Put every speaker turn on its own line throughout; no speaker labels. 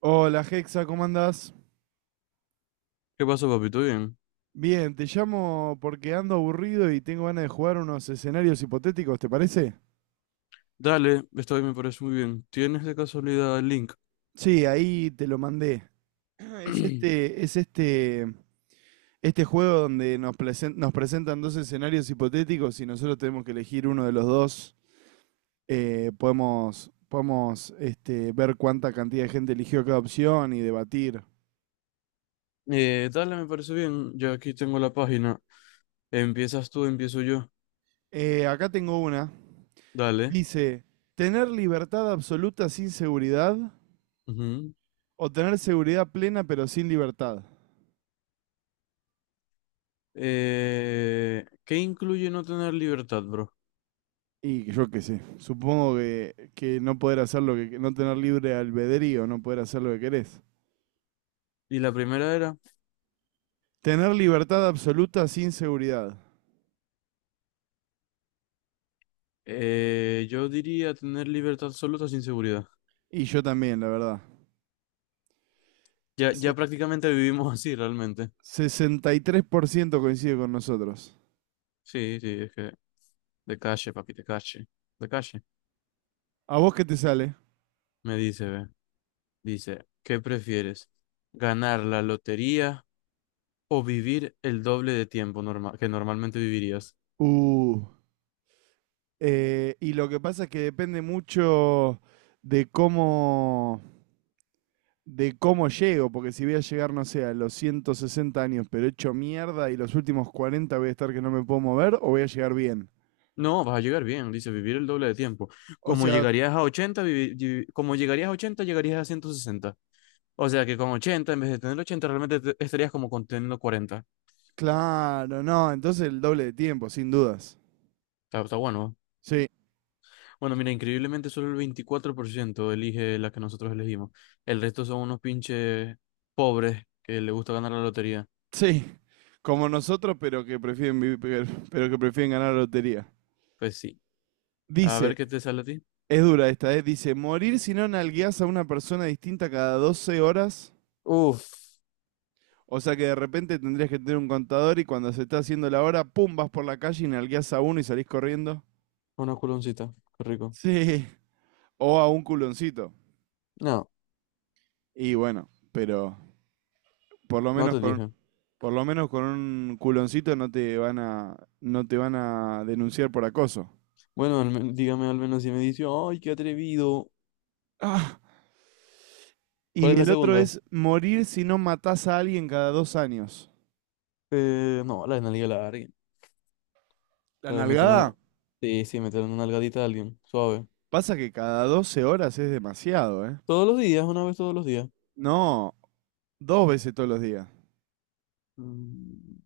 Hola Hexa, ¿cómo andás?
¿Qué pasó, papito? Bien.
Bien, te llamo porque ando aburrido y tengo ganas de jugar unos escenarios hipotéticos, ¿te parece?
Dale, esta vez me parece muy bien. ¿Tienes de casualidad el link?
Sí, ahí te lo mandé. Es este, es este, este juego donde nos presentan dos escenarios hipotéticos y nosotros tenemos que elegir uno de los dos. Podemos ver cuánta cantidad de gente eligió cada opción y debatir.
Dale, me parece bien. Ya aquí tengo la página. Empiezas tú, empiezo yo.
Acá tengo una.
Dale.
Dice, ¿tener libertad absoluta sin seguridad?
Ujú.
O tener seguridad plena pero sin libertad.
¿Qué incluye no tener libertad, bro?
Y yo qué sé, supongo que no poder hacer lo que, no tener libre albedrío, no poder hacer lo que querés.
Y la primera era,
Tener libertad absoluta sin seguridad.
yo diría tener libertad absoluta sin seguridad.
Y yo también, la verdad.
Ya, ya
Se-
prácticamente vivimos así, realmente.
Sesenta y tres por ciento coincide con nosotros.
Sí, sí, es que de calle, papi, de calle. De calle.
¿A vos qué te sale?
Me dice, ve. Dice, ¿qué prefieres? ¿Ganar la lotería? O vivir el doble de tiempo que normalmente vivirías.
Uh, y lo que pasa es que depende mucho de cómo, de cómo llego, porque si voy a llegar, no sé, a los 160 años, pero hecho mierda y los últimos 40 voy a estar que no me puedo mover, o voy a llegar bien.
No, vas a llegar bien, dice vivir el doble de tiempo.
O
Como
sea,
llegarías a 80 como llegarías a 80 llegarías a ciento sesenta. O sea que con 80 en vez de tener 80 realmente estarías como con teniendo 40.
claro, no, entonces el doble de tiempo, sin dudas.
Está, está bueno, ¿eh?
Sí,
Bueno, mira, increíblemente solo el 24% elige la que nosotros elegimos. El resto son unos pinches pobres que les gusta ganar la lotería.
sí, como nosotros, pero que prefieren ganar la lotería.
Pues sí. A ver
Dice,
qué te sale a ti.
es dura esta, ¿eh? Dice, morir si no nalgueas a una persona distinta cada 12 horas.
Uf,
O sea que de repente tendrías que tener un contador y cuando se está haciendo la hora, pum, vas por la calle y nalgueas a uno y salís corriendo.
una culoncita. Qué rico.
Sí. O a un culoncito.
No,
Y bueno, pero por lo
no
menos
te
con,
dije.
por lo menos con un culoncito no te van no te van a denunciar por acoso.
Bueno, dígame al menos si me dice, ay, qué atrevido.
Ah,
¿Cuál
y
es la
el otro
segunda?
es morir si no matás a alguien cada dos años.
No, la de nalga larga.
La
La de meterle una...
nalgada
Sí, sí, meterle una nalgadita a alguien. Suave.
pasa que cada 12 horas es demasiado, ¿eh?
Todos los días, una vez todos los días.
No, dos veces todos los días.
Mm,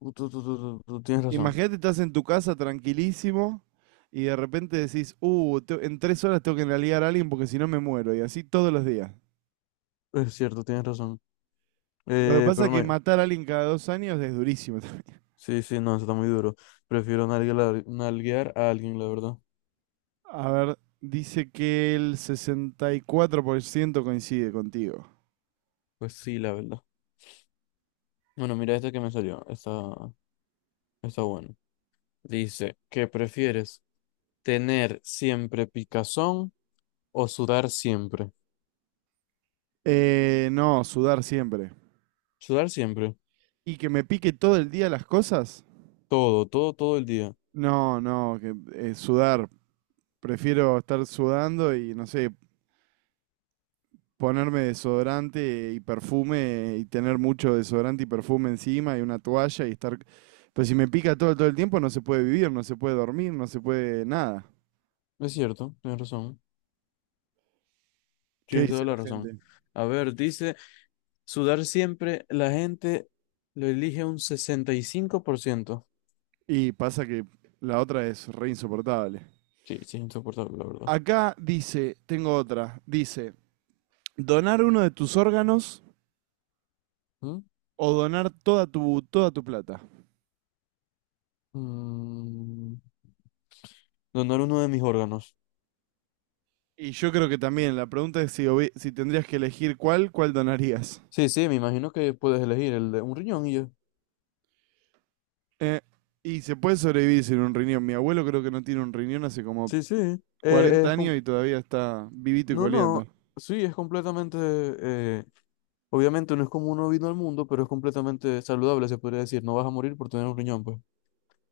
tú tienes razón.
Imagínate, estás en tu casa tranquilísimo y de repente decís, en tres horas tengo que nalgar a alguien porque si no me muero. Y así todos los días.
Es cierto, tienes razón.
Lo que pasa
Pero
es que
no.
matar a alguien cada dos años es durísimo también.
Sí, sí, no, eso está muy duro. Prefiero nalga nalguear a alguien, la verdad.
A ver, dice que el 64% coincide contigo.
Pues sí, la verdad. Bueno, mira esta que me salió. Está, está bueno. Dice, ¿qué prefieres? ¿Tener siempre picazón? O sudar siempre.
No, sudar siempre.
Sudar siempre.
¿Y que me pique todo el día las cosas?
Todo, todo, todo el día.
No, no, que sudar. Prefiero estar sudando y, no sé, ponerme desodorante y perfume y tener mucho desodorante y perfume encima y una toalla y estar... Pero si me pica todo, todo el tiempo no se puede vivir, no se puede dormir, no se puede nada.
Es cierto, tienes razón.
¿Qué
Tienes
dice
toda
la
la razón.
gente?
A ver, dice, sudar siempre, la gente lo elige un sesenta y cinco por ciento.
Y pasa que la otra es re insoportable.
Sí, sí, es insoportable, la verdad.
Acá dice, tengo otra, dice, donar uno de tus órganos
¿Mm?
o donar toda tu plata.
Mm, Donar uno de mis órganos.
Y yo creo que también, la pregunta es si, si tendrías que elegir cuál donarías.
Sí, sí, me imagino que puedes elegir el de un riñón y ya.
Eh, y se puede sobrevivir sin un riñón. Mi abuelo creo que no tiene un riñón hace como
Sí, sí. Eh,
40
es com-
años y todavía está vivito y
no,
coleando.
no. Sí, es completamente. Obviamente no es como uno vino al mundo, pero es completamente saludable, se podría decir. No vas a morir por tener un riñón, pues.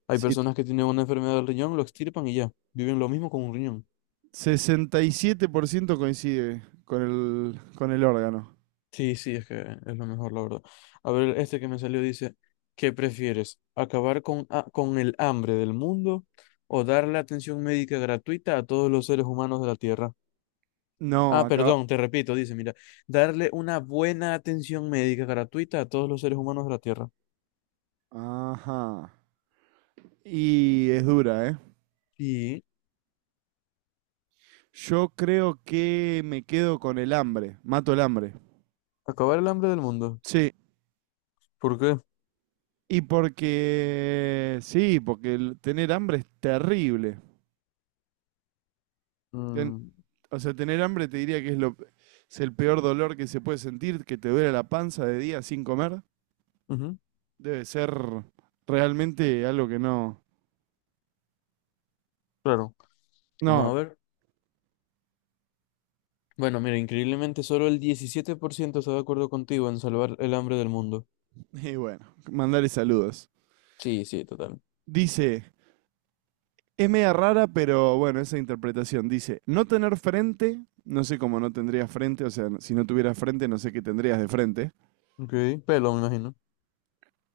Hay
Sí,
personas que tienen una enfermedad del riñón, lo extirpan y ya. Viven lo mismo con un riñón.
67% coincide con el órgano.
Sí, sí, es que es lo mejor, la verdad. A ver, este que me salió dice, ¿qué prefieres? ¿Acabar con el hambre del mundo o darle atención médica gratuita a todos los seres humanos de la Tierra?
No,
Ah,
acá...
perdón, te repito, dice, mira, darle una buena atención médica gratuita a todos los seres humanos de la Tierra.
Ajá. Y es dura, ¿eh?
Y
Yo creo que me quedo con el hambre, mato el hambre.
acabar el hambre del mundo.
Sí,
¿Por qué?
y porque, sí, porque el tener hambre es terrible. Ten-
Mm,
o sea, tener hambre te diría que es el peor dolor que se puede sentir, que te duele la panza de día sin comer.
ujú,
Debe ser realmente algo que no...
claro. Vamos
No,
a ver. Bueno, mira, increíblemente solo el 17% está de acuerdo contigo en salvar el hambre del mundo.
y bueno, mandarle saludos.
Sí, sí, total.
Dice, es media rara, pero bueno, esa interpretación dice, no tener frente, no sé cómo no tendrías frente, o sea, si no tuvieras frente, no sé qué tendrías de frente.
Ok, pelo, me imagino.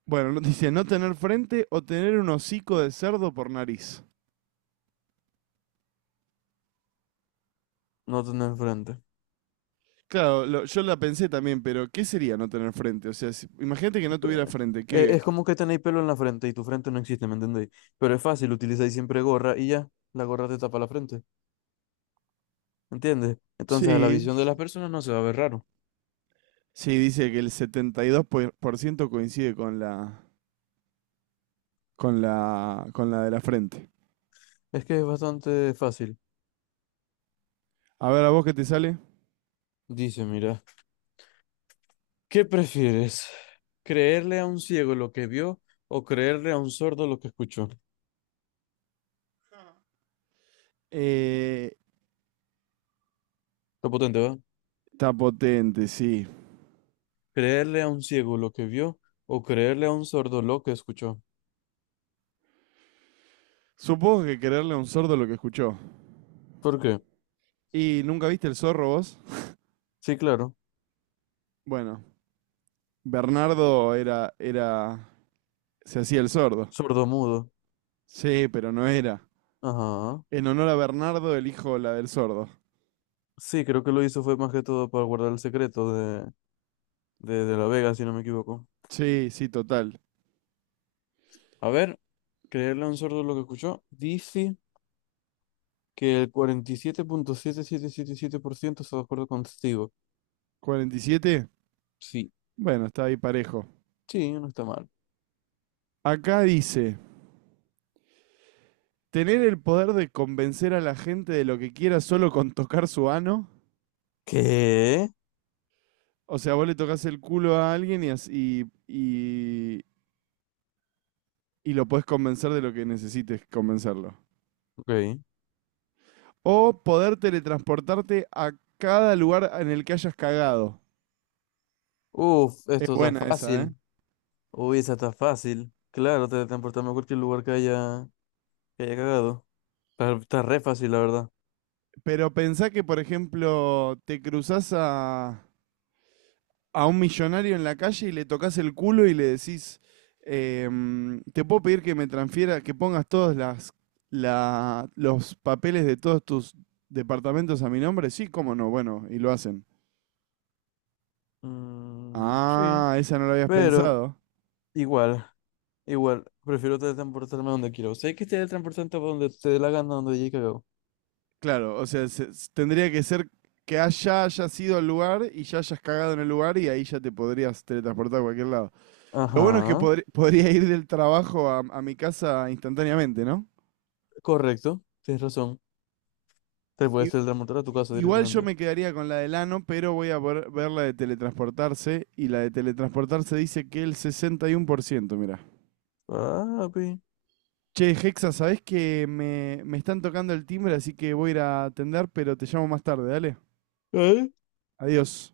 Bueno, dice, no tener frente o tener un hocico de cerdo por nariz.
No tenés frente.
Claro, yo la pensé también, pero ¿qué sería no tener frente? O sea, imagínate que no
Pe-
tuviera frente, ¿qué?
Es como que tenéis pelo en la frente y tu frente no existe, ¿me entendéis? Pero es fácil, utilizáis siempre gorra y ya, la gorra te tapa la frente, ¿entiendes? Entonces a la
Sí.
visión de las personas no se va a ver raro.
Sí, dice que el 72% coincide con la de la frente.
Es que es bastante fácil.
A ver, ¿a vos qué te sale?
Dice, mira, ¿qué prefieres? ¿Creerle a un ciego lo que vio o creerle a un sordo lo que escuchó?
Eh,
Lo potente, ¿verdad?
está potente, sí.
Creerle a un ciego lo que vio o creerle a un sordo lo que escuchó.
Supongo que quererle a un sordo lo que escuchó.
¿Por qué?
¿Y nunca viste el zorro vos?
Sí, claro.
Bueno, Bernardo era, era, se hacía el sordo.
Sordomudo.
Sí, pero no era.
Ajá.
En honor a Bernardo, elijo la del sordo.
Sí, creo que lo hizo fue más que todo para guardar el secreto de, de la Vega, si no me equivoco.
Sí, sí, total.
A ver, creerle a un sordo lo que escuchó. Dice que el cuarenta y siete punto siete siete siete siete por ciento está de acuerdo contigo.
¿47?
Sí.
Bueno, está ahí parejo.
Sí, no está mal.
Acá dice, ¿tener el poder de convencer a la gente de lo que quiera solo con tocar su ano?
¿Qué?
O sea, vos le tocas el culo a alguien y lo podés convencer de lo que necesites convencerlo.
Ok.
O poder teletransportarte a cada lugar en el que hayas cagado.
Uf,
Es
esto está
buena esa, ¿eh?
fácil. Uy, esa está fácil. Claro, te transportamos a cualquier lugar que haya. Que haya cagado. Está, está re fácil, la verdad.
Pero pensá que, por ejemplo, a un millonario en la calle y le tocas el culo y le decís, em, te puedo pedir que me transfiera, que pongas los papeles de todos tus departamentos a mi nombre. Sí, cómo no, bueno, y lo hacen.
Mm, sí,
Ah, esa no la habías
pero
pensado.
igual, igual. Prefiero teletransportarme a donde quiero. Sé que teletransportarte a donde te dé la gana, donde haya cagado.
Claro, o sea, tendría que ser hayas ido al lugar y ya hayas cagado en el lugar y ahí ya te podrías teletransportar a cualquier lado. Lo bueno es que
Ajá,
podría ir del trabajo a mi casa instantáneamente, ¿no?
correcto. Tienes razón. Te puedes
I-
teletransportar a tu casa
Igual yo
directamente.
me quedaría con la del ano, pero voy a ver, ver la de teletransportarse y la de teletransportarse dice que el 61%, mira.
Papi.
Che, Hexa, ¿sabés que me están tocando el timbre, así que voy a ir a atender, pero te llamo más tarde, dale. Adiós.